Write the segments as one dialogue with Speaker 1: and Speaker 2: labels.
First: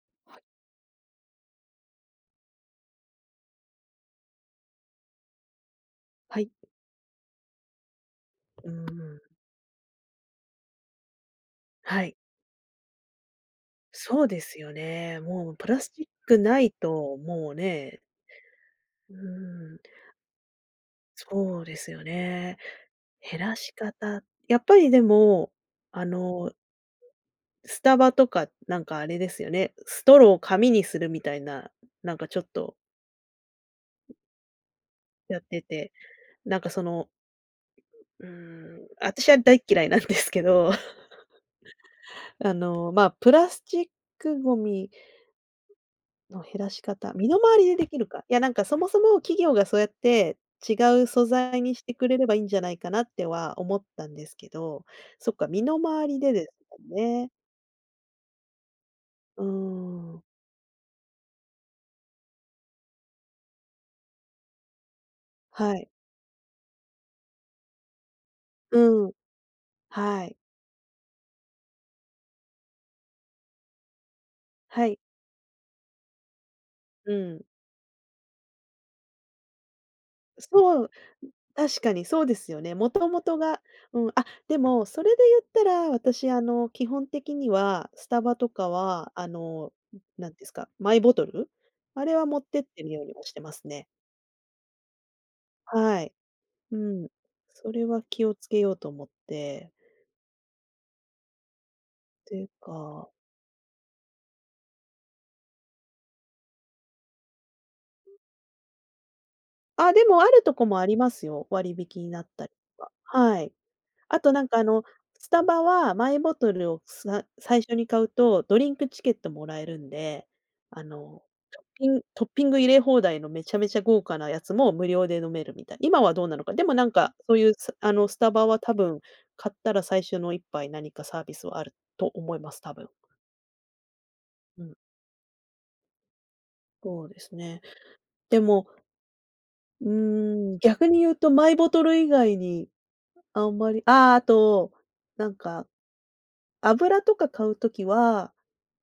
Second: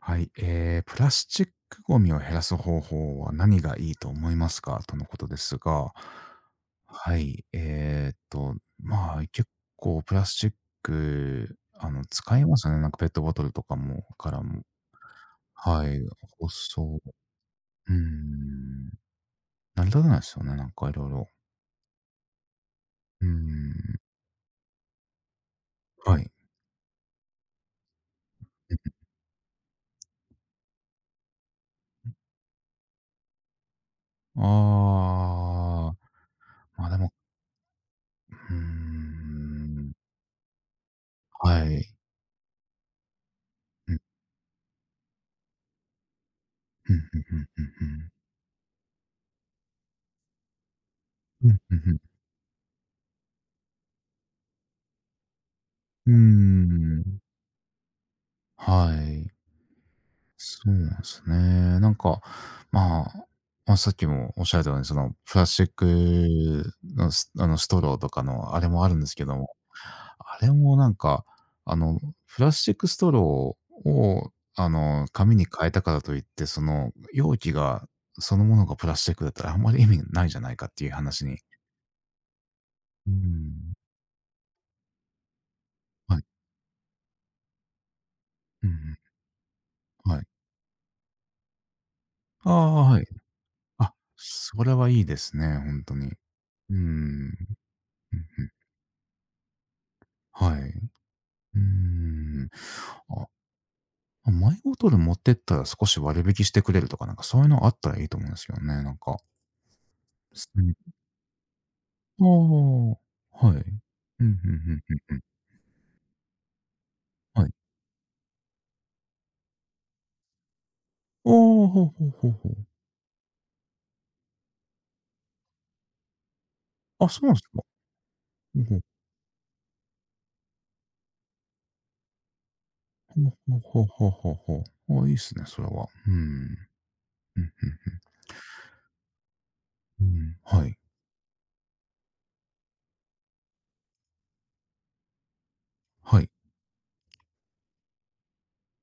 Speaker 1: はい、プラスチックゴミを減らす方法は何がいいと思いますかとのことですが、
Speaker 2: はい。
Speaker 1: はい、
Speaker 2: うー
Speaker 1: ま
Speaker 2: ん。
Speaker 1: あ、結構プラスチック、
Speaker 2: はい。
Speaker 1: 使いますよね。なんかペットボトルとかも、
Speaker 2: そう
Speaker 1: か
Speaker 2: で
Speaker 1: ら
Speaker 2: す
Speaker 1: も。
Speaker 2: よね。もうプラ
Speaker 1: は
Speaker 2: ス
Speaker 1: い、
Speaker 2: チックない
Speaker 1: 細、
Speaker 2: と、もう
Speaker 1: う
Speaker 2: ね、
Speaker 1: ん、
Speaker 2: うーん、
Speaker 1: 成り立たないですよね。なんかいろいろ。
Speaker 2: そうですよね。
Speaker 1: う
Speaker 2: 減らし
Speaker 1: ん、
Speaker 2: 方、やっぱりでも、あ
Speaker 1: はい。
Speaker 2: の、スタバとかなんかあれですよね、ストローを紙にするみたいな、なんかちょっとやってて、
Speaker 1: ああ、
Speaker 2: なんかそ
Speaker 1: まあで
Speaker 2: の、
Speaker 1: も、
Speaker 2: うー
Speaker 1: うー
Speaker 2: ん、あたしは大っ嫌い
Speaker 1: ん、
Speaker 2: なんですけど、
Speaker 1: はい。
Speaker 2: あの、まあ、プラスチッ
Speaker 1: うん、
Speaker 2: クごみの減らし
Speaker 1: うん、うん、
Speaker 2: 方、身の回りで
Speaker 1: う
Speaker 2: できる
Speaker 1: ん、
Speaker 2: か。いや、なんかそもそも企業がそうやって違う素
Speaker 1: うん、うん、
Speaker 2: 材に
Speaker 1: うん、
Speaker 2: し
Speaker 1: うんう
Speaker 2: て
Speaker 1: ん
Speaker 2: くれればいいんじゃないかなっては思ったんですけど、そっか、身の回
Speaker 1: うー
Speaker 2: りでですもん
Speaker 1: ん、
Speaker 2: ね。
Speaker 1: はい。
Speaker 2: うーん。
Speaker 1: そうなんですね。なんか、まあ、まあ、さっきもおっしゃられたように、その、プラスチッ
Speaker 2: はい。
Speaker 1: クのスあの、ストローとかのあれもあるん
Speaker 2: う
Speaker 1: で
Speaker 2: ん。
Speaker 1: すけども、
Speaker 2: はい。
Speaker 1: あれもなんか、あの、プラスチックストローを、
Speaker 2: はい。
Speaker 1: 紙に変えたからといって、その、
Speaker 2: う
Speaker 1: 容
Speaker 2: ん。
Speaker 1: 器がそのものがプラスチックだったらあんまり意味ないじゃないかっ
Speaker 2: そ
Speaker 1: てい
Speaker 2: う、
Speaker 1: う話に。
Speaker 2: 確かにそうですよね。もと
Speaker 1: うー
Speaker 2: もとが、
Speaker 1: ん、
Speaker 2: うん、あ、でもそれで言ったら、
Speaker 1: はい。
Speaker 2: 私あの、基本的にはスタバと
Speaker 1: う
Speaker 2: か
Speaker 1: ん
Speaker 2: は、あの、
Speaker 1: うん、はい。
Speaker 2: なんですか、マイボトル、あれは持っ
Speaker 1: あ
Speaker 2: てっ
Speaker 1: あ、
Speaker 2: てる
Speaker 1: は
Speaker 2: よう
Speaker 1: い。
Speaker 2: にはしてますね。
Speaker 1: あ、それはいいですね、ほんと
Speaker 2: は
Speaker 1: に。
Speaker 2: い。
Speaker 1: うー
Speaker 2: う
Speaker 1: ん、うん
Speaker 2: ん。そ
Speaker 1: う
Speaker 2: れは気をつ
Speaker 1: ん、
Speaker 2: けようと思って。
Speaker 1: はい。うー
Speaker 2: ていう
Speaker 1: ん。
Speaker 2: か
Speaker 1: あ、マイボトル持ってったら少し割引してくれるとか、なんかそういうのあったらいいと思うんですけどね、なんか。
Speaker 2: あ、でもあると
Speaker 1: う
Speaker 2: こ
Speaker 1: ん。
Speaker 2: もありますよ、割引になったりとか。
Speaker 1: あ
Speaker 2: は
Speaker 1: あ、
Speaker 2: い。
Speaker 1: はい。
Speaker 2: あ
Speaker 1: うん、う
Speaker 2: と
Speaker 1: ん
Speaker 2: なん
Speaker 1: う
Speaker 2: かあ
Speaker 1: ん
Speaker 2: の、
Speaker 1: うんうん。
Speaker 2: スタバはマイボトルをさ
Speaker 1: はい。
Speaker 2: 最初に買うと、ドリンクチケットもらえるんで、あの、
Speaker 1: ああ、
Speaker 2: トッ
Speaker 1: ほうほ
Speaker 2: ピン
Speaker 1: う
Speaker 2: トッ
Speaker 1: ほう
Speaker 2: ピ
Speaker 1: ほ
Speaker 2: ン
Speaker 1: う。
Speaker 2: グ入れ放題のめちゃめちゃ豪華なやつも無料で飲めるみたい。今はどうなのか。でもなん
Speaker 1: あ、
Speaker 2: か、
Speaker 1: そうな
Speaker 2: そ
Speaker 1: ん
Speaker 2: う
Speaker 1: です
Speaker 2: い
Speaker 1: か。
Speaker 2: うあの、スタバは
Speaker 1: ほう
Speaker 2: 多
Speaker 1: ほう。
Speaker 2: 分、買ったら最初の一杯何かサービスはあると思います、多分。
Speaker 1: ほうほうほうほうほう
Speaker 2: う
Speaker 1: ほ
Speaker 2: ん、
Speaker 1: ういいっすね、それは。うん。うん、うん
Speaker 2: そうです
Speaker 1: う
Speaker 2: ね。でもうー
Speaker 1: ん。うん、
Speaker 2: ん、
Speaker 1: はい。
Speaker 2: 逆に言うとマイボトル以外に、あんまりああ、あと、なんか、
Speaker 1: はい。
Speaker 2: 油とか買うときは、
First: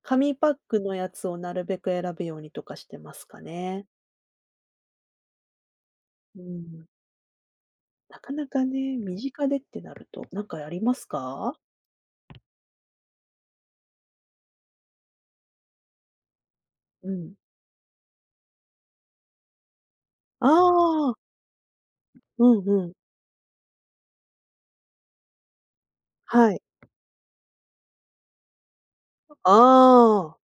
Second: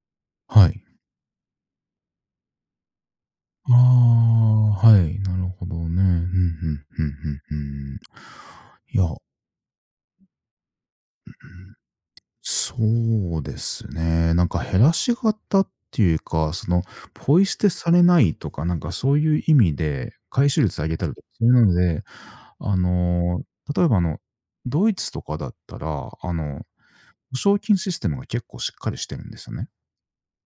Speaker 2: 紙パッ
Speaker 1: は
Speaker 2: ク
Speaker 1: い。
Speaker 2: のやつをなるべく選ぶようにとかしてますかね。
Speaker 1: ああ、はい、なるほどね。うん、うんうんう
Speaker 2: うん。
Speaker 1: んうん。
Speaker 2: なかなかね、
Speaker 1: いや、うん、
Speaker 2: 身近でってなると、なんかありますか？
Speaker 1: そうですね。なんか減らし型っていうか、その、
Speaker 2: うん。
Speaker 1: ポイ捨てされないとか、なんかそういう意味で、
Speaker 2: あ
Speaker 1: 回収率上げたり
Speaker 2: あ、
Speaker 1: とか、そういうので、
Speaker 2: うん
Speaker 1: あ
Speaker 2: うん。
Speaker 1: の、例えばドイツとかだったら、
Speaker 2: はい。
Speaker 1: 保証金システムが結構しっかりしてるんです
Speaker 2: あ
Speaker 1: よね。
Speaker 2: あ、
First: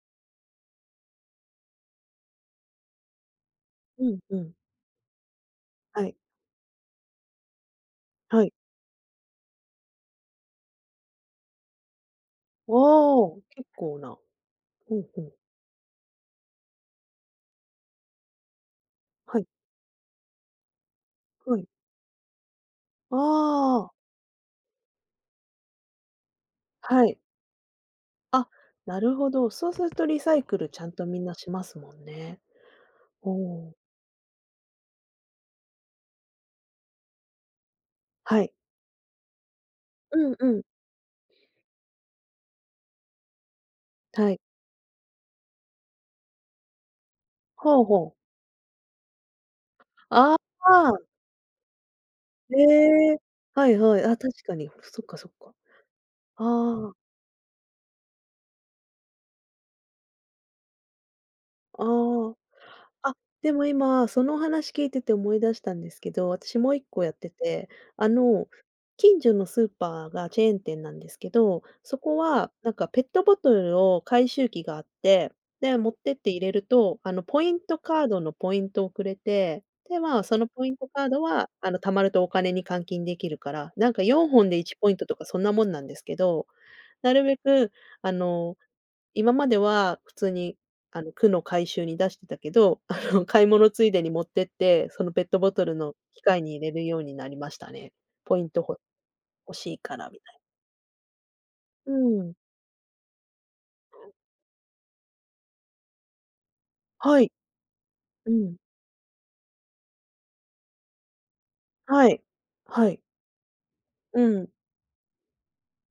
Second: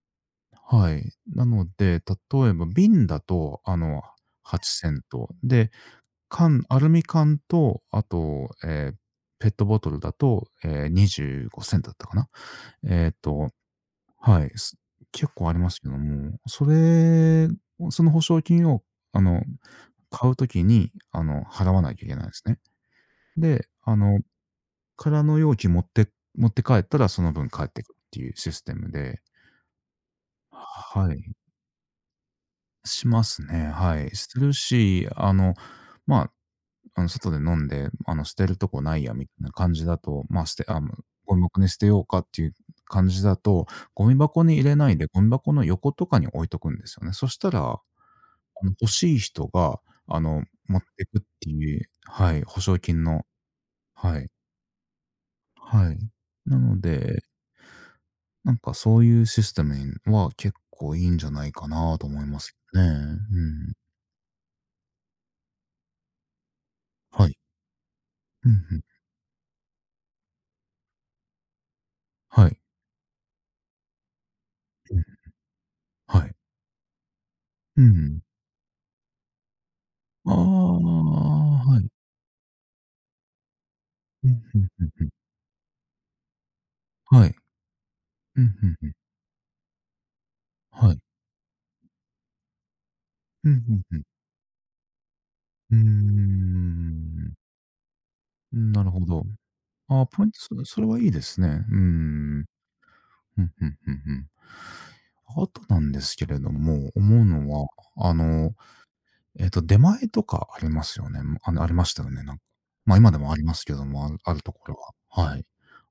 Speaker 1: はい。なので、例えば瓶だと、
Speaker 2: うんうん。
Speaker 1: 8セント。で、
Speaker 2: はい、
Speaker 1: 缶、アルミ缶と、あ
Speaker 2: は
Speaker 1: と、
Speaker 2: い。
Speaker 1: ペットボトルだと、ええ、25セントだったかな。えっ
Speaker 2: おお、
Speaker 1: と
Speaker 2: 結構な。
Speaker 1: はい、
Speaker 2: うんうん。
Speaker 1: 結構ありますけども、それを保証金を、あ
Speaker 2: は
Speaker 1: の、
Speaker 2: い、
Speaker 1: 買うときに、
Speaker 2: はい。
Speaker 1: 払わないといけないんですね。
Speaker 2: あ
Speaker 1: で、
Speaker 2: あ、
Speaker 1: 空の容器持って帰った
Speaker 2: は
Speaker 1: ら、
Speaker 2: い。
Speaker 1: その分返ってくるっていう
Speaker 2: あ、
Speaker 1: システム
Speaker 2: なる
Speaker 1: で。
Speaker 2: ほど。そうするとリサイクルちゃんと
Speaker 1: は
Speaker 2: みん
Speaker 1: い、
Speaker 2: なしますもんね。
Speaker 1: しま
Speaker 2: お
Speaker 1: すね、
Speaker 2: お。
Speaker 1: はい。するし、あの、まあ、外で飲んで、捨
Speaker 2: は
Speaker 1: て
Speaker 2: い。
Speaker 1: るとこないやみたいな感じだと、
Speaker 2: うん
Speaker 1: まあ、
Speaker 2: うん。
Speaker 1: 捨てあの、ゴミ箱に捨てようかっていう感じだと、ゴミ
Speaker 2: はい。
Speaker 1: 箱に入れないで、ゴミ箱の横とかに置いとくんですよね。そしたら
Speaker 2: ほうほう。
Speaker 1: 欲しい人が、
Speaker 2: あ
Speaker 1: 持って
Speaker 2: あ、
Speaker 1: くっていう。はい、
Speaker 2: え
Speaker 1: 保証金
Speaker 2: え。
Speaker 1: の。
Speaker 2: はいはい。あ、
Speaker 1: はい。
Speaker 2: 確かに。そっかそっか。
Speaker 1: はい。なの
Speaker 2: ああ、
Speaker 1: で、なんかそういうシステムには結構いいんじゃないかなと思い
Speaker 2: あ
Speaker 1: ますね。う
Speaker 2: あ。あ、でも
Speaker 1: ん。
Speaker 2: 今、そのお話聞いてて思い出したんですけど、私もう一個やっ
Speaker 1: は
Speaker 2: て
Speaker 1: い。
Speaker 2: て、あの、
Speaker 1: うんうん。
Speaker 2: 近所のスーパーがチェーン店なんですけど、そこ
Speaker 1: は
Speaker 2: は
Speaker 1: い。
Speaker 2: なんかペットボトルを回収機があっ
Speaker 1: うん。
Speaker 2: て、で、持ってっ
Speaker 1: は
Speaker 2: て
Speaker 1: い。
Speaker 2: 入れると、あの、ポイント
Speaker 1: う
Speaker 2: カード
Speaker 1: ん。
Speaker 2: のポイントをくれて、で、まあ、
Speaker 1: あ
Speaker 2: そのポイント
Speaker 1: あ、
Speaker 2: カードは、あの、
Speaker 1: は
Speaker 2: 貯
Speaker 1: い。
Speaker 2: まるとお金に換金できるから、なんか
Speaker 1: う
Speaker 2: 4
Speaker 1: ん、
Speaker 2: 本
Speaker 1: ふ
Speaker 2: で
Speaker 1: ん
Speaker 2: 1
Speaker 1: ふん
Speaker 2: ポイン
Speaker 1: ふ
Speaker 2: ト
Speaker 1: ん。
Speaker 2: とかそんなもんなんですけど、なる
Speaker 1: はい。
Speaker 2: べく、あ
Speaker 1: うん、
Speaker 2: の
Speaker 1: ふんふん。
Speaker 2: 今までは普通に、
Speaker 1: は
Speaker 2: あ
Speaker 1: い。
Speaker 2: の、区の回収に出してたけど、あの、買い
Speaker 1: うん、
Speaker 2: 物
Speaker 1: ふん
Speaker 2: つい
Speaker 1: ふ
Speaker 2: で
Speaker 1: ん。
Speaker 2: に持ってって、そのペットボトル
Speaker 1: うー
Speaker 2: の機械に入れるようにな
Speaker 1: ん。
Speaker 2: りましたね。ポイント
Speaker 1: なるほど。
Speaker 2: 欲しいか
Speaker 1: ああ、
Speaker 2: らみ
Speaker 1: ポイン
Speaker 2: た
Speaker 1: ト、
Speaker 2: い。
Speaker 1: それはいいですね。うー
Speaker 2: な。うん。
Speaker 1: ん。ふんふんふんふん。あとなんですけれども、
Speaker 2: は
Speaker 1: 思う
Speaker 2: い。
Speaker 1: のは、あ
Speaker 2: う
Speaker 1: の、
Speaker 2: ん。
Speaker 1: 出前とかありますよね。あの、ありました
Speaker 2: は
Speaker 1: よね、
Speaker 2: い。
Speaker 1: なんか。
Speaker 2: は
Speaker 1: ま、
Speaker 2: い。
Speaker 1: 今でもありますけども、
Speaker 2: う
Speaker 1: ある
Speaker 2: ん。
Speaker 1: ところは。はい。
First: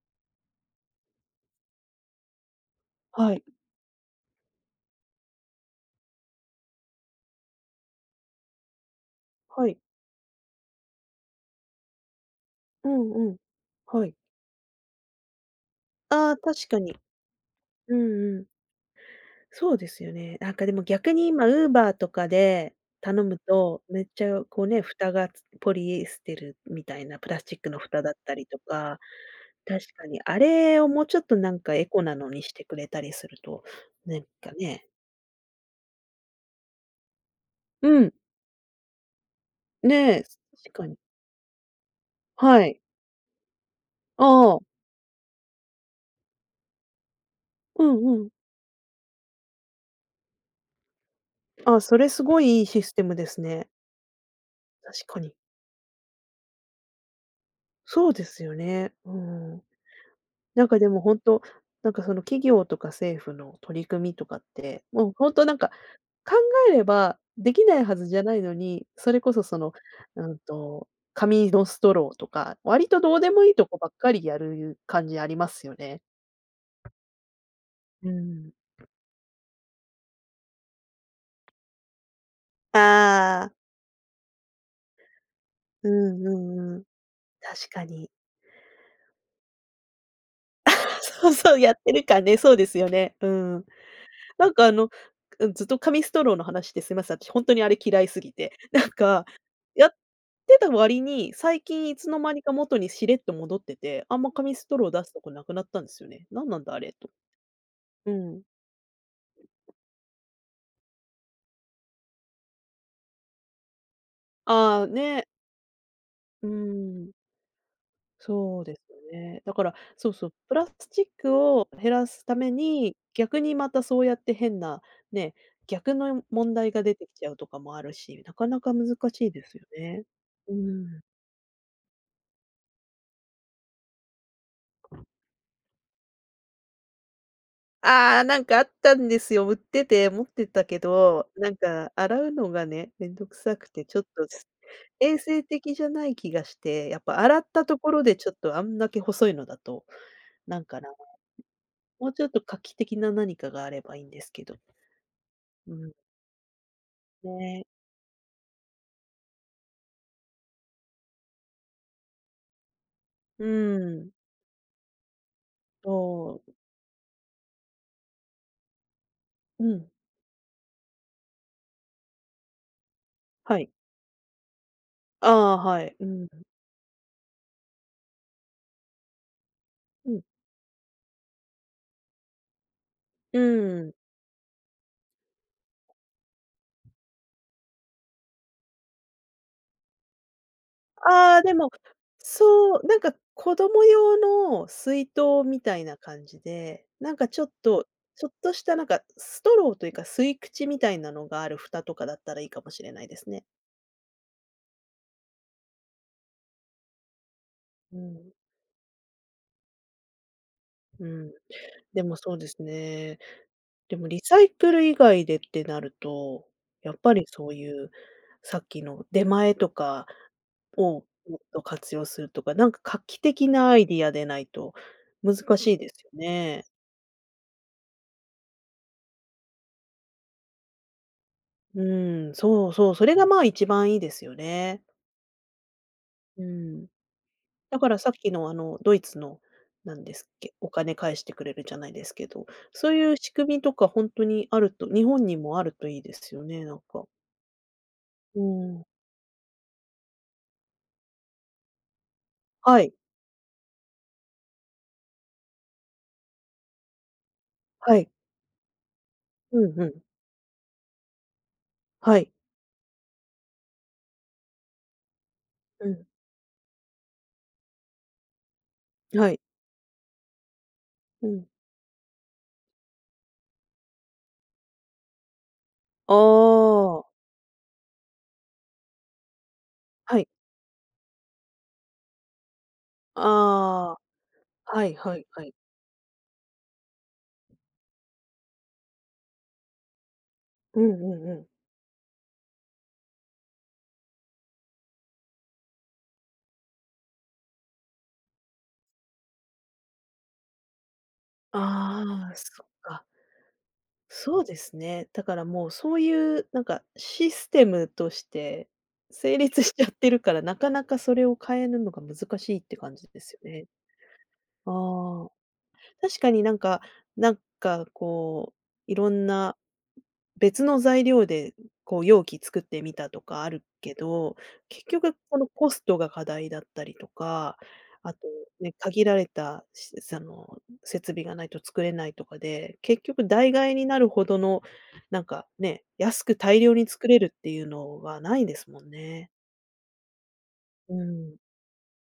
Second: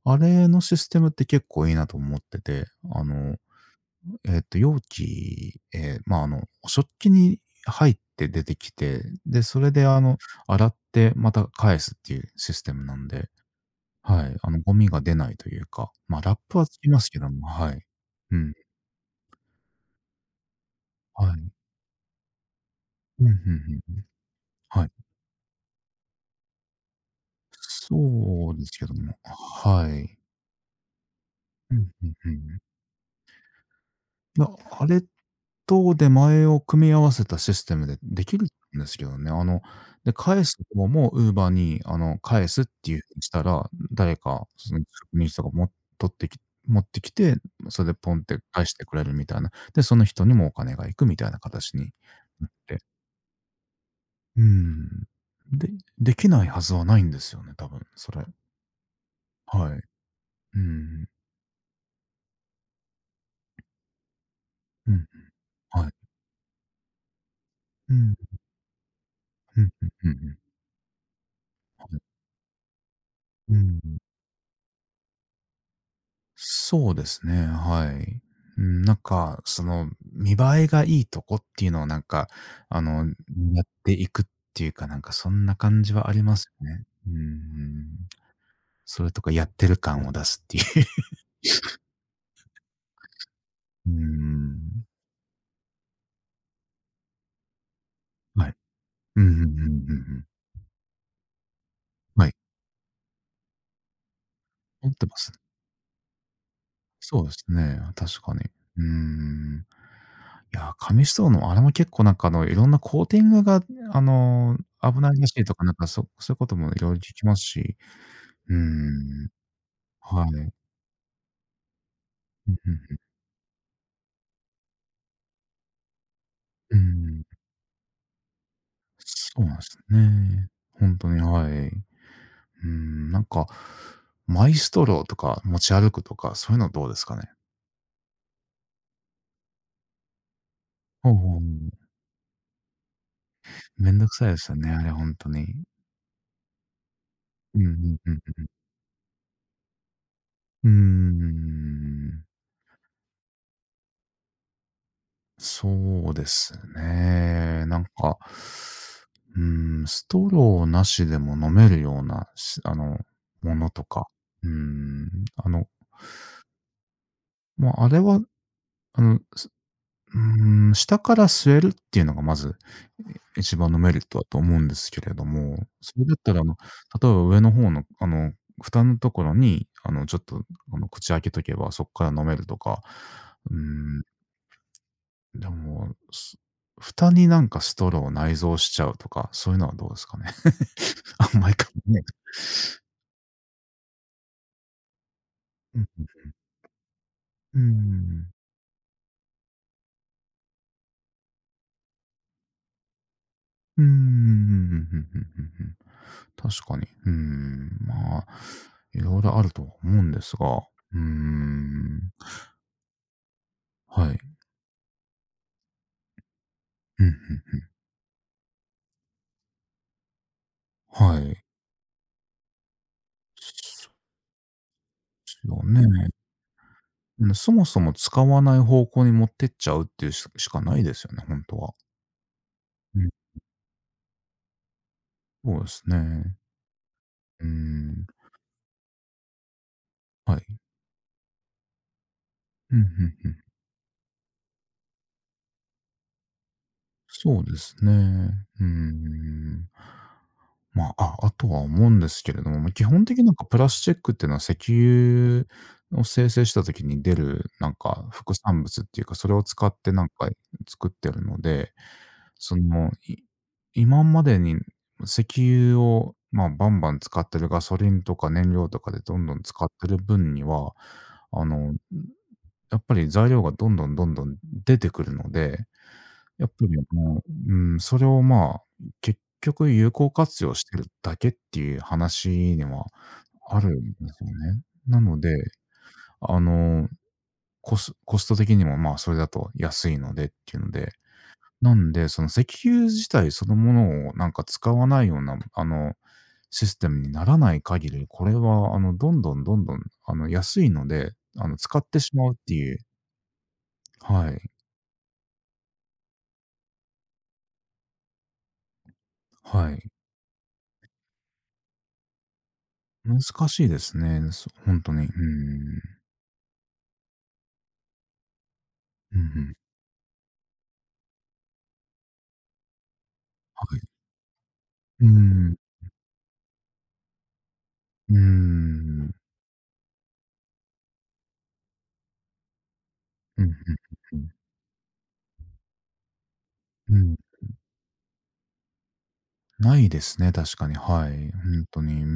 Speaker 1: あれのシステムって結構いいなと思ってて、あ
Speaker 2: は
Speaker 1: の、
Speaker 2: い。
Speaker 1: 容器、え、ま、食器に入って出てきて、で、そ
Speaker 2: は
Speaker 1: れ
Speaker 2: い。
Speaker 1: で、洗ってまた返すっていうシステム
Speaker 2: う
Speaker 1: なん
Speaker 2: ん
Speaker 1: で、
Speaker 2: うん。はい。
Speaker 1: はい、ゴミが出ないというか、ま、
Speaker 2: ああ、
Speaker 1: ラップは
Speaker 2: 確か
Speaker 1: つき
Speaker 2: に。
Speaker 1: ますけども、はい。
Speaker 2: うん
Speaker 1: う
Speaker 2: うん。
Speaker 1: ん、
Speaker 2: そうですよね。なんかでも逆に
Speaker 1: は
Speaker 2: 今、
Speaker 1: い。
Speaker 2: ウーバーとかで頼
Speaker 1: うん、
Speaker 2: む
Speaker 1: ふんふん、
Speaker 2: と、めっちゃこうね、
Speaker 1: はい。
Speaker 2: 蓋がポリエステルみたいなプラスチックの蓋だったり
Speaker 1: そう
Speaker 2: と
Speaker 1: ですけど
Speaker 2: か、
Speaker 1: も、
Speaker 2: 確
Speaker 1: は
Speaker 2: か
Speaker 1: い。
Speaker 2: にあれをもうちょっとなんか
Speaker 1: うん、
Speaker 2: エコ
Speaker 1: う
Speaker 2: な
Speaker 1: んう
Speaker 2: のにし
Speaker 1: ん。
Speaker 2: てくれたりすると、なんか
Speaker 1: ま、
Speaker 2: ね、
Speaker 1: あれと出前を組み合わせたシステムで
Speaker 2: うん、
Speaker 1: できるんですけどね。
Speaker 2: ね
Speaker 1: で、
Speaker 2: え、
Speaker 1: 返す
Speaker 2: 確か
Speaker 1: 方
Speaker 2: に。
Speaker 1: も Uber に、返す
Speaker 2: は
Speaker 1: っ
Speaker 2: い。
Speaker 1: ていう風にしたら、誰か
Speaker 2: ああ、
Speaker 1: その職人さんがも取ってき持ってきて、
Speaker 2: う
Speaker 1: それで
Speaker 2: ん
Speaker 1: ポンっ
Speaker 2: うん。
Speaker 1: て返してくれるみたいな。で、その人にもお金が行くみたいな形
Speaker 2: あ、
Speaker 1: に
Speaker 2: それすご
Speaker 1: なっ
Speaker 2: いいい
Speaker 1: て。
Speaker 2: システムですね。
Speaker 1: うー
Speaker 2: 確
Speaker 1: ん。
Speaker 2: かに。
Speaker 1: で、できないはずはないんですよね、多分
Speaker 2: そう
Speaker 1: そ
Speaker 2: で
Speaker 1: れ。
Speaker 2: すよね。うん。
Speaker 1: はい。うんう
Speaker 2: なんかでも
Speaker 1: ん。
Speaker 2: 本当なんかその企業とか政府の取り組みとかって、
Speaker 1: うん、
Speaker 2: もう本当なんか、
Speaker 1: はい。
Speaker 2: 考えればできない
Speaker 1: う
Speaker 2: はず
Speaker 1: ん。
Speaker 2: じゃないのに、それこそそ
Speaker 1: うん
Speaker 2: の、
Speaker 1: うんうんう
Speaker 2: う
Speaker 1: ん。
Speaker 2: んと、紙のストローとか、割とどうでもい
Speaker 1: う
Speaker 2: いとこ
Speaker 1: ん。
Speaker 2: ばっかりやる感じありますよね。
Speaker 1: そうですね、は
Speaker 2: う
Speaker 1: い。
Speaker 2: ん。
Speaker 1: うん、なんか、その、見栄えがいいとこっていうのをなんか、あの、
Speaker 2: ああ、
Speaker 1: やっていくっていうか、なんかそんな感
Speaker 2: う
Speaker 1: じはあり
Speaker 2: んう
Speaker 1: ますよ
Speaker 2: んうん。
Speaker 1: ね。う
Speaker 2: 確か
Speaker 1: ん。
Speaker 2: に。
Speaker 1: それとかやってる感を出すっていう。
Speaker 2: そうそう、やってるかね、そうですよね。うん。
Speaker 1: う
Speaker 2: なん
Speaker 1: ん。
Speaker 2: かあの、うん、ずっと紙ストローの話ですいません、私本当にあれ嫌いすぎ
Speaker 1: は
Speaker 2: て。
Speaker 1: い。
Speaker 2: なん
Speaker 1: う
Speaker 2: か、
Speaker 1: んうんうんうん
Speaker 2: や
Speaker 1: う
Speaker 2: っ
Speaker 1: ん。
Speaker 2: てた割に、最近いつの
Speaker 1: は
Speaker 2: 間
Speaker 1: い。
Speaker 2: にか元にしれっと戻ってて、あんま紙スト
Speaker 1: 持
Speaker 2: ロー
Speaker 1: っ
Speaker 2: 出
Speaker 1: て
Speaker 2: す
Speaker 1: ま
Speaker 2: とこ
Speaker 1: す。
Speaker 2: なくなったんですよね。なんなんだあれと。
Speaker 1: そうですね、
Speaker 2: う
Speaker 1: 確かに。
Speaker 2: ん。
Speaker 1: うーん。いや、紙ストローのあれも結構なんかいろんなコーティングがあの、
Speaker 2: ああ、
Speaker 1: 危ない
Speaker 2: ね、
Speaker 1: らしいとか、なんかそういう
Speaker 2: う
Speaker 1: こともいろいろ
Speaker 2: ん、
Speaker 1: 聞きますし、うー
Speaker 2: そうですよ
Speaker 1: ん、
Speaker 2: ね。だから、そう
Speaker 1: は
Speaker 2: そ
Speaker 1: い。
Speaker 2: う、
Speaker 1: うんう
Speaker 2: プラスチックを減らすために、
Speaker 1: ん
Speaker 2: 逆にまたそうやって変な、ね、逆の問題
Speaker 1: うん。
Speaker 2: が
Speaker 1: う
Speaker 2: 出てき
Speaker 1: ーん、
Speaker 2: ちゃうとかもあるし、なかなか難しい
Speaker 1: そ
Speaker 2: で
Speaker 1: うな
Speaker 2: す
Speaker 1: んで
Speaker 2: よ
Speaker 1: す
Speaker 2: ね。
Speaker 1: ね。
Speaker 2: う
Speaker 1: ほん
Speaker 2: ん。
Speaker 1: とに、はい。うーん、なんか、マイストローとか持ち歩くとか、そういうのどうですかね？
Speaker 2: ああ、なんかあったんですよ。売ってて持ってたけ
Speaker 1: ほう
Speaker 2: ど、
Speaker 1: ほう、
Speaker 2: なんか洗うのがね、めんどくさくて、
Speaker 1: め
Speaker 2: ち
Speaker 1: ん
Speaker 2: ょっ
Speaker 1: どく
Speaker 2: と
Speaker 1: さいで
Speaker 2: す
Speaker 1: すよね、あれほん
Speaker 2: 衛
Speaker 1: と
Speaker 2: 生
Speaker 1: に。
Speaker 2: 的じゃない気がして、やっぱ洗っ
Speaker 1: うん
Speaker 2: た
Speaker 1: う
Speaker 2: とこ
Speaker 1: ん
Speaker 2: ろ
Speaker 1: う
Speaker 2: でちょっ
Speaker 1: ん
Speaker 2: とあんだけ細いのだと、なん
Speaker 1: うん。う
Speaker 2: かな、
Speaker 1: ー
Speaker 2: もう
Speaker 1: ん。
Speaker 2: ちょっと画期的な何かがあればいいんですけど。うん、
Speaker 1: そうです
Speaker 2: ね。
Speaker 1: ね。なんか、うーん、ストローなしでも飲めるような、しあの、
Speaker 2: う
Speaker 1: ものとか、
Speaker 2: ん、
Speaker 1: うーん、あの、
Speaker 2: そう、
Speaker 1: まあ、あれは、あの、す
Speaker 2: うん、
Speaker 1: うーん、下から吸えるっていうのがまず、一
Speaker 2: はい。
Speaker 1: 番のメリットだと思うんですけれど
Speaker 2: ああ、
Speaker 1: も、
Speaker 2: はい。
Speaker 1: それ
Speaker 2: う
Speaker 1: だっ
Speaker 2: ん、
Speaker 1: たら、例えば上の方の、蓋のところに、
Speaker 2: う
Speaker 1: ちょ
Speaker 2: ん、
Speaker 1: っと、口開けとけば、そっから飲めるとか、
Speaker 2: う
Speaker 1: うー
Speaker 2: ん。
Speaker 1: ん、でも、蓋になんかストローを内蔵しちゃうとか、そういうのはどうですかね。あ
Speaker 2: あ
Speaker 1: ん
Speaker 2: あ、
Speaker 1: ま
Speaker 2: で
Speaker 1: り、い。
Speaker 2: も、そう、なんか子供用の水筒みた
Speaker 1: う
Speaker 2: い
Speaker 1: ん
Speaker 2: な
Speaker 1: うん。
Speaker 2: 感じで、なんかちょっ
Speaker 1: うー
Speaker 2: と、ちょ
Speaker 1: ん。
Speaker 2: っとしたなんかストローというか吸い口みたいなのがある蓋とかだったらいいかもしれないですね。
Speaker 1: うーん、うんうんうんうんうん、確かに。うーん、
Speaker 2: う
Speaker 1: まあ、
Speaker 2: ん。
Speaker 1: いろいろあるとは思うんですが、うー
Speaker 2: うん。
Speaker 1: ん、
Speaker 2: でもそうですね。でも
Speaker 1: は
Speaker 2: リ
Speaker 1: い。
Speaker 2: サイクル以外でってなると、やっ
Speaker 1: うん、うん
Speaker 2: ぱ
Speaker 1: う
Speaker 2: り
Speaker 1: ん。
Speaker 2: そういうさっきの出前とかを
Speaker 1: は
Speaker 2: もっ
Speaker 1: い。
Speaker 2: と活用するとか、なんか画期的なアイ
Speaker 1: そう
Speaker 2: ディアでないと
Speaker 1: です
Speaker 2: 難
Speaker 1: よ
Speaker 2: しいですよ
Speaker 1: ね。
Speaker 2: ね。
Speaker 1: うん、そもそも使わない方向に持ってっちゃうっていうしかないですよね、本当は。
Speaker 2: うん、そうそう、
Speaker 1: う
Speaker 2: そ
Speaker 1: ん、
Speaker 2: れがまあ一番いいですよね。
Speaker 1: そうですね。
Speaker 2: うん。
Speaker 1: うー
Speaker 2: だから
Speaker 1: ん、
Speaker 2: さっきのあのドイツの、なんですっ
Speaker 1: は
Speaker 2: け、
Speaker 1: い。
Speaker 2: お金返してくれるじゃないですけど、
Speaker 1: うん、うん
Speaker 2: そういう
Speaker 1: う
Speaker 2: 仕
Speaker 1: ん。
Speaker 2: 組みとか本当にあると日本にもあるといいですよね、なんか。
Speaker 1: そうです
Speaker 2: う
Speaker 1: ね。う
Speaker 2: ん。
Speaker 1: ん。まあ、あ、あとは思うんですけれども、ま、
Speaker 2: は
Speaker 1: 基
Speaker 2: い、
Speaker 1: 本的になんかプラスチックっていうのは石油を生成した時に出るなん
Speaker 2: は
Speaker 1: か
Speaker 2: い。
Speaker 1: 副産物っていうか、それを
Speaker 2: うん
Speaker 1: 使っ
Speaker 2: う
Speaker 1: て
Speaker 2: ん。
Speaker 1: なんか作ってるので、
Speaker 2: はい。
Speaker 1: その、今までに石油
Speaker 2: うん、
Speaker 1: を、まあ、バンバン使ってるガソリンとか燃料とかでどん
Speaker 2: は
Speaker 1: ど
Speaker 2: い。
Speaker 1: ん使ってる分には、
Speaker 2: う
Speaker 1: あ
Speaker 2: ん。
Speaker 1: の、やっぱり材料がどんどんどんどん出てくるので
Speaker 2: あ
Speaker 1: やっぱり、
Speaker 2: あ、
Speaker 1: うん、それを、まあ、結局有効
Speaker 2: はい。
Speaker 1: 活用してるだけっていう話には
Speaker 2: あ
Speaker 1: あるん
Speaker 2: あ、
Speaker 1: ですよね。
Speaker 2: はい
Speaker 1: な
Speaker 2: は
Speaker 1: の
Speaker 2: い
Speaker 1: で、
Speaker 2: はい。
Speaker 1: あの、コスト的にも、まあ、それだと安いのでっていうの
Speaker 2: うん
Speaker 1: で、
Speaker 2: うんうん。
Speaker 1: なんで、その石油自体そのものをなんか使わないような、システムにならない限り、これは、どんどんどんどん、安いので、使ってし
Speaker 2: あ
Speaker 1: まう
Speaker 2: あ、
Speaker 1: って
Speaker 2: そっ
Speaker 1: いう。
Speaker 2: か。
Speaker 1: は
Speaker 2: そう
Speaker 1: い、
Speaker 2: ですね。だからもうそういうなんかシステムとして成立し
Speaker 1: は
Speaker 2: ちゃ
Speaker 1: い。
Speaker 2: ってるから、なかなかそれを変えるのが難しいって感じで
Speaker 1: 難
Speaker 2: すよ
Speaker 1: し
Speaker 2: ね。
Speaker 1: いですね、ほんとに。うー
Speaker 2: ああ、
Speaker 1: ん。
Speaker 2: 確かになんかなんかこう、いろ
Speaker 1: うんう
Speaker 2: ん
Speaker 1: ん。
Speaker 2: な別の材料で、こう容器作ってみたとかある
Speaker 1: はい。
Speaker 2: けど、結
Speaker 1: うー
Speaker 2: 局この
Speaker 1: ん。
Speaker 2: コストが課題だったりとか、
Speaker 1: う
Speaker 2: あ
Speaker 1: ー
Speaker 2: とね、限
Speaker 1: ん。
Speaker 2: られた、しその、設備がないと作れないとかで、結局
Speaker 1: うんう
Speaker 2: 代
Speaker 1: ん
Speaker 2: 替になる
Speaker 1: う
Speaker 2: ほ
Speaker 1: ん
Speaker 2: どの、なんかね、安く大量に
Speaker 1: うん。う
Speaker 2: 作
Speaker 1: ん。
Speaker 2: れるっていうのはないですもんね。
Speaker 1: ないですね、確かに、
Speaker 2: う
Speaker 1: はい。
Speaker 2: ん。
Speaker 1: ほんとに、うー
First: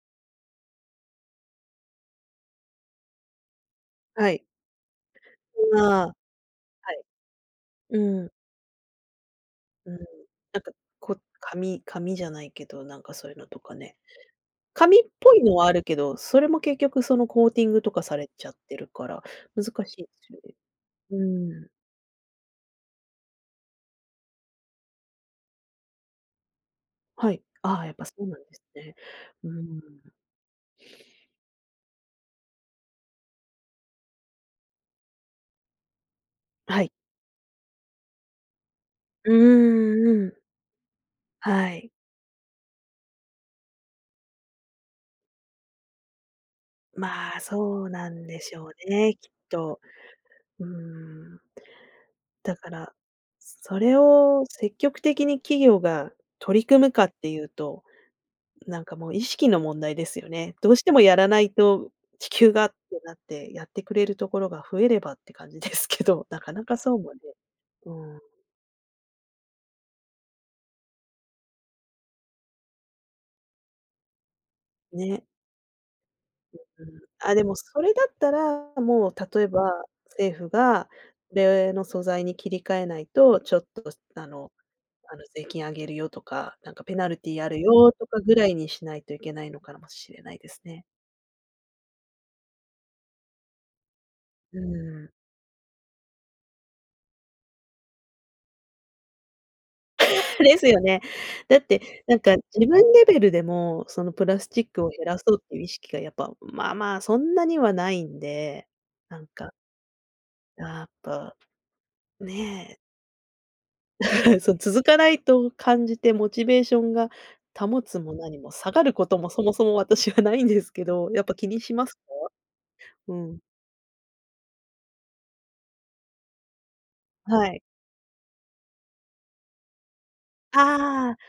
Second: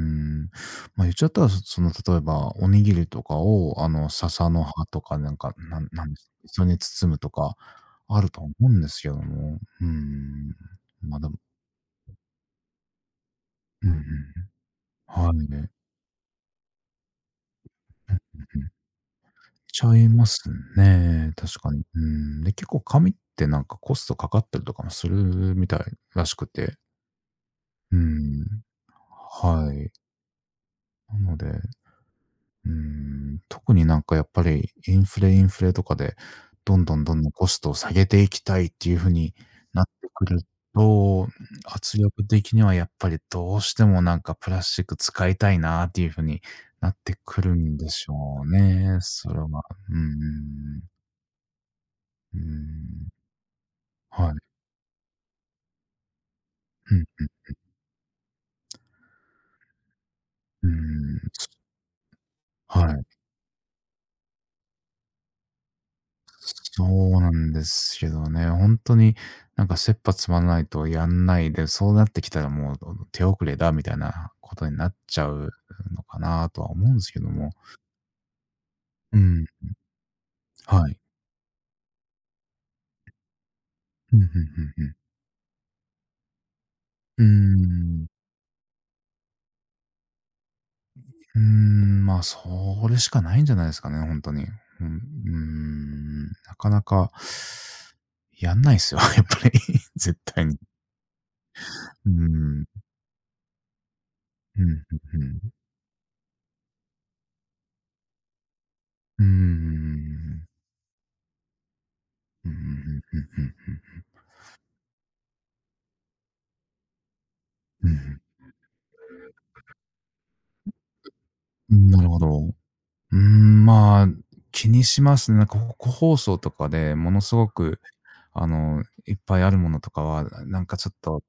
Speaker 1: ん。ま、言っちゃったら、その、例えばおにぎりとかを、
Speaker 2: はい。
Speaker 1: 笹の葉とかなんか、なん
Speaker 2: まあ、
Speaker 1: なん
Speaker 2: は
Speaker 1: ですそれに
Speaker 2: い。
Speaker 1: 包むとか、あ
Speaker 2: うん、
Speaker 1: ると思うんですけども、うー
Speaker 2: うん。
Speaker 1: ん。
Speaker 2: なんか、こ
Speaker 1: ま、でも
Speaker 2: 紙紙じゃないけど、なんかそういうのとか
Speaker 1: うんう
Speaker 2: ね。
Speaker 1: ん。
Speaker 2: 紙っ
Speaker 1: は
Speaker 2: ぽい
Speaker 1: い
Speaker 2: のは
Speaker 1: ね。
Speaker 2: あるけど、それも結局そのコーティングとか
Speaker 1: う
Speaker 2: さ
Speaker 1: ん
Speaker 2: れちゃっ
Speaker 1: うんうん。
Speaker 2: てるから、難
Speaker 1: ち
Speaker 2: し
Speaker 1: ゃ
Speaker 2: い
Speaker 1: い
Speaker 2: で
Speaker 1: ま
Speaker 2: すよ
Speaker 1: す
Speaker 2: ね。う
Speaker 1: ね、確
Speaker 2: ん。
Speaker 1: かに。うーん。で、結構紙ってなんかコストかかったりとかもするみたいらしくて。
Speaker 2: はい。ああ、やっ
Speaker 1: うー
Speaker 2: ぱそうなんです
Speaker 1: ん。
Speaker 2: ね。う
Speaker 1: は
Speaker 2: ん。
Speaker 1: い。なので、うん、特になんかやっぱりインフレとかで、ど
Speaker 2: は
Speaker 1: ん
Speaker 2: い。
Speaker 1: どんどんどんコストを下げていきたいっていう風
Speaker 2: う
Speaker 1: になっ
Speaker 2: ん、
Speaker 1: て
Speaker 2: う
Speaker 1: く
Speaker 2: ん。
Speaker 1: ると、
Speaker 2: はい。
Speaker 1: 圧力的にはやっぱりどうしてもなんかプラスチック使いたいなっていう風になって
Speaker 2: まあ、
Speaker 1: くるん
Speaker 2: そう
Speaker 1: で
Speaker 2: な
Speaker 1: しょ
Speaker 2: んで
Speaker 1: う
Speaker 2: しょう
Speaker 1: ね。
Speaker 2: ね、きっ
Speaker 1: それは。
Speaker 2: と。
Speaker 1: うんうんうん
Speaker 2: う
Speaker 1: うん。
Speaker 2: ん。だから、それ
Speaker 1: はい。
Speaker 2: を積極的に企業が取り組む
Speaker 1: う
Speaker 2: かっ
Speaker 1: ん。
Speaker 2: ていうとなんかもう意識の問題ですよね。
Speaker 1: う
Speaker 2: どうしてもや
Speaker 1: ん。
Speaker 2: らないと、地球がって
Speaker 1: はい。
Speaker 2: なって、やってくれるところが増えればって感じですけど、なかなか
Speaker 1: そ
Speaker 2: そうもね、
Speaker 1: うなんで
Speaker 2: う
Speaker 1: すけ
Speaker 2: ん、
Speaker 1: どね、本当になんか切羽詰まらないとやんないで、そうなってきたらもう、手遅れだみたいなことになっ
Speaker 2: ね、
Speaker 1: ちゃうのかなとは
Speaker 2: う
Speaker 1: 思うん
Speaker 2: ん。
Speaker 1: ですけど
Speaker 2: あ、で
Speaker 1: も。
Speaker 2: もそれだったら、もう
Speaker 1: う
Speaker 2: 例
Speaker 1: ん、
Speaker 2: えば、政府が
Speaker 1: はい。
Speaker 2: これの素材に切り替えないと、ちょっと
Speaker 1: うん、う
Speaker 2: あ
Speaker 1: んう
Speaker 2: の
Speaker 1: んうん。
Speaker 2: あの税金上げるよとか、なんかペナル
Speaker 1: うー
Speaker 2: ティーあるよ
Speaker 1: ん。
Speaker 2: とかぐらいにしないといけないのかもしれないですね。
Speaker 1: まあ、それしかないんじゃないですかね、本当に。うん、
Speaker 2: うん。
Speaker 1: なかなかやんないですよ、やっぱり、絶対
Speaker 2: で
Speaker 1: に。
Speaker 2: すよね。だって、
Speaker 1: うー
Speaker 2: なんか
Speaker 1: ん。
Speaker 2: 自分レベルでも、そのプラスチ
Speaker 1: うん、う
Speaker 2: ック
Speaker 1: ん
Speaker 2: を減らそ
Speaker 1: う
Speaker 2: う
Speaker 1: ん。
Speaker 2: っていう意識がやっぱ、まあまあ、そんなにはないんで、な
Speaker 1: うー
Speaker 2: んか、
Speaker 1: ん。
Speaker 2: やっぱ
Speaker 1: うん、うんうんうん
Speaker 2: ね、
Speaker 1: んん
Speaker 2: そう続かないと感じてモチベーションが保
Speaker 1: う
Speaker 2: つも
Speaker 1: ん。
Speaker 2: 何も下がることもそもそも私はないんですけど、やっぱ気にし
Speaker 1: う
Speaker 2: ま
Speaker 1: ん、
Speaker 2: すか？
Speaker 1: なるほど。
Speaker 2: うん。
Speaker 1: まあ、気にしますね。なんか、個包装とかでものす
Speaker 2: は
Speaker 1: ご
Speaker 2: い。
Speaker 1: く、いっぱいあるものとかは、なんかちょっ
Speaker 2: ああ、
Speaker 1: と、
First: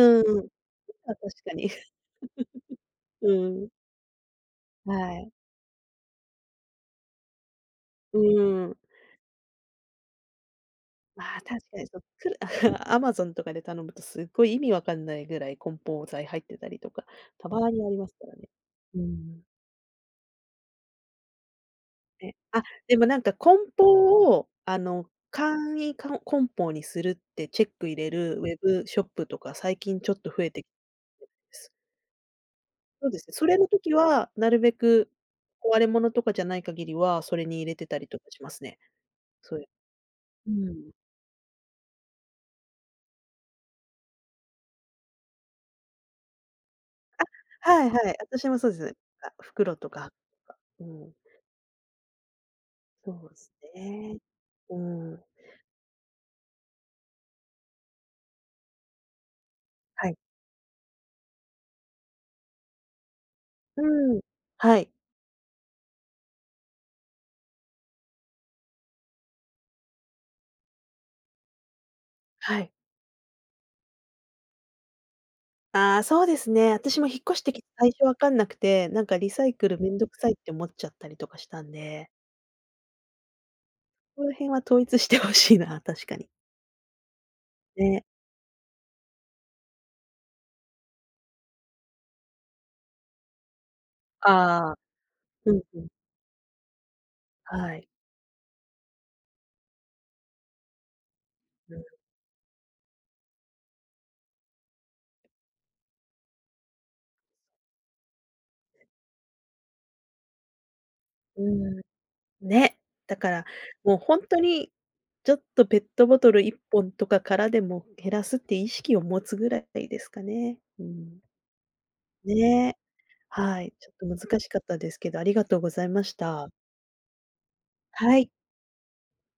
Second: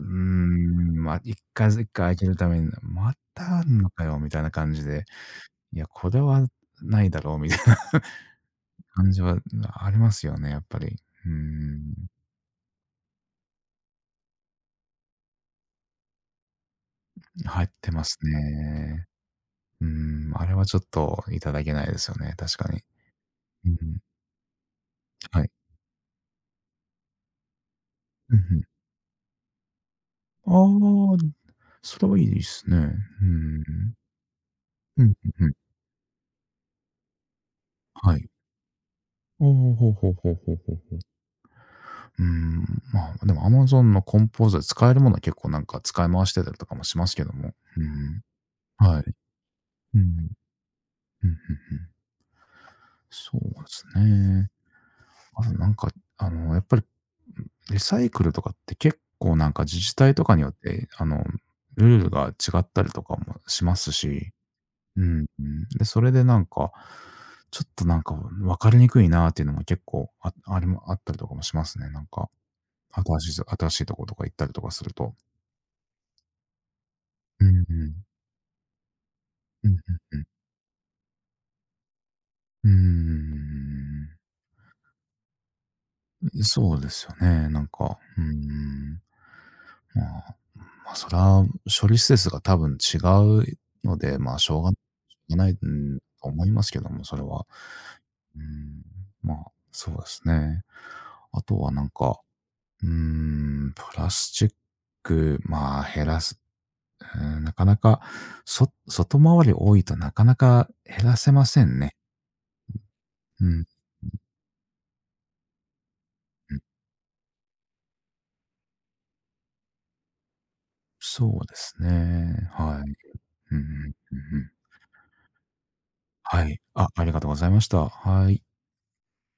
Speaker 2: ん。
Speaker 1: ま、
Speaker 2: あ、
Speaker 1: あ、1
Speaker 2: 確かに。
Speaker 1: 回ず1 回開けるために、ま
Speaker 2: う
Speaker 1: たあ
Speaker 2: ん。
Speaker 1: んのかよみたいな感じ
Speaker 2: は
Speaker 1: で、
Speaker 2: い。
Speaker 1: いや、これはないだろうみたいな
Speaker 2: うん
Speaker 1: 感じはありますよね、やっぱり。うー
Speaker 2: まあ、確かに、
Speaker 1: ん、
Speaker 2: そう、くる a m a とかで頼むとすっごい意味わかんないぐらい梱包材入ってたりとか、た
Speaker 1: 入っ
Speaker 2: まにあ
Speaker 1: て
Speaker 2: り
Speaker 1: ま
Speaker 2: ます
Speaker 1: す
Speaker 2: からね。う
Speaker 1: ね。
Speaker 2: ん。
Speaker 1: あれはちょっといただけないですよ
Speaker 2: ね、
Speaker 1: ね、
Speaker 2: あ、
Speaker 1: 確かに。
Speaker 2: でもなんか梱
Speaker 1: うん、
Speaker 2: 包を、あの、
Speaker 1: はい。
Speaker 2: 簡易梱包にするってチェック入れ
Speaker 1: う
Speaker 2: る
Speaker 1: んう
Speaker 2: ウェ
Speaker 1: ん。
Speaker 2: ブショップとか最近ちょっと増え
Speaker 1: あ
Speaker 2: てきて
Speaker 1: あ、
Speaker 2: るんです。
Speaker 1: それはいいですね。
Speaker 2: そうで
Speaker 1: う
Speaker 2: すね、それの時
Speaker 1: ん。
Speaker 2: はなるべ
Speaker 1: うん、
Speaker 2: く
Speaker 1: うん
Speaker 2: 壊れ物とかじゃない限りは、それに入れてたり
Speaker 1: は
Speaker 2: とか
Speaker 1: い。
Speaker 2: しますね。
Speaker 1: ああ、
Speaker 2: そういう
Speaker 1: ほうほうほうほう
Speaker 2: う
Speaker 1: ほうほ
Speaker 2: ん。
Speaker 1: う。うーん、まあ、でも Amazon のコンポーザー使えるものは結構なんか使い回してたりとかもしますけども。う
Speaker 2: はいはい、
Speaker 1: ん。
Speaker 2: 私もそうですね。
Speaker 1: はい。
Speaker 2: あ、袋と
Speaker 1: うん。うん、うん
Speaker 2: か、うん。
Speaker 1: うん。
Speaker 2: そうで
Speaker 1: そう
Speaker 2: す
Speaker 1: です
Speaker 2: ね。
Speaker 1: ね。
Speaker 2: うん。
Speaker 1: あとなんか、やっぱり、リサイクルとかって結構なんか自治
Speaker 2: は
Speaker 1: 体
Speaker 2: い。
Speaker 1: とかによって、ルールが違ったりとかもしま
Speaker 2: う
Speaker 1: す
Speaker 2: ん。
Speaker 1: し。
Speaker 2: はい。
Speaker 1: うん、うん。で、それでなんか、ちょっとなんか分かりにくいなっていうのも結構あありもあったりとかもしますね、なんか。
Speaker 2: はい。
Speaker 1: 新しい新しいとことか行ったりとかすると。
Speaker 2: ああ、そうですね。私も引っ越し
Speaker 1: う
Speaker 2: て
Speaker 1: ん
Speaker 2: きて
Speaker 1: う
Speaker 2: 最
Speaker 1: ん。
Speaker 2: 初わかんなくて、なんかリサイク
Speaker 1: うんう
Speaker 2: ル
Speaker 1: ん
Speaker 2: めんどく
Speaker 1: うん。
Speaker 2: さいって思っちゃったりとかしたんで、
Speaker 1: うー
Speaker 2: その辺は統一してほしいな、確かに。
Speaker 1: ん。そうですよね、なんか、
Speaker 2: ね。
Speaker 1: うーん。まあ、まあ、それは処理施設が多分違うので、まあ、しょう
Speaker 2: あ
Speaker 1: が
Speaker 2: あ、
Speaker 1: な
Speaker 2: う
Speaker 1: い、
Speaker 2: ん
Speaker 1: う
Speaker 2: うん。
Speaker 1: ん、と思いますけども、それは。
Speaker 2: はい。
Speaker 1: うん、まあ、そうですね。あとは
Speaker 2: う
Speaker 1: な
Speaker 2: ん。
Speaker 1: んかうープラスチック、まあ、減らす、なかなか、外回り多いとなかなか減らせ
Speaker 2: う
Speaker 1: ません
Speaker 2: ん、
Speaker 1: ね。
Speaker 2: ね。だか
Speaker 1: う
Speaker 2: ら、
Speaker 1: ん。
Speaker 2: もう本当に、ちょっとペットボトル
Speaker 1: う
Speaker 2: 1
Speaker 1: ん、
Speaker 2: 本とかからでも減らすって意識を持つぐらいですかね。うん。
Speaker 1: そうですね。
Speaker 2: ね。
Speaker 1: はい。うんうん、う
Speaker 2: は
Speaker 1: ん
Speaker 2: い、ち
Speaker 1: う
Speaker 2: ょっ
Speaker 1: ん。
Speaker 2: と難しかったですけど、ありがとうございまし
Speaker 1: は
Speaker 2: た。
Speaker 1: い。あ、ありがとうございました。
Speaker 2: はい。
Speaker 1: はい。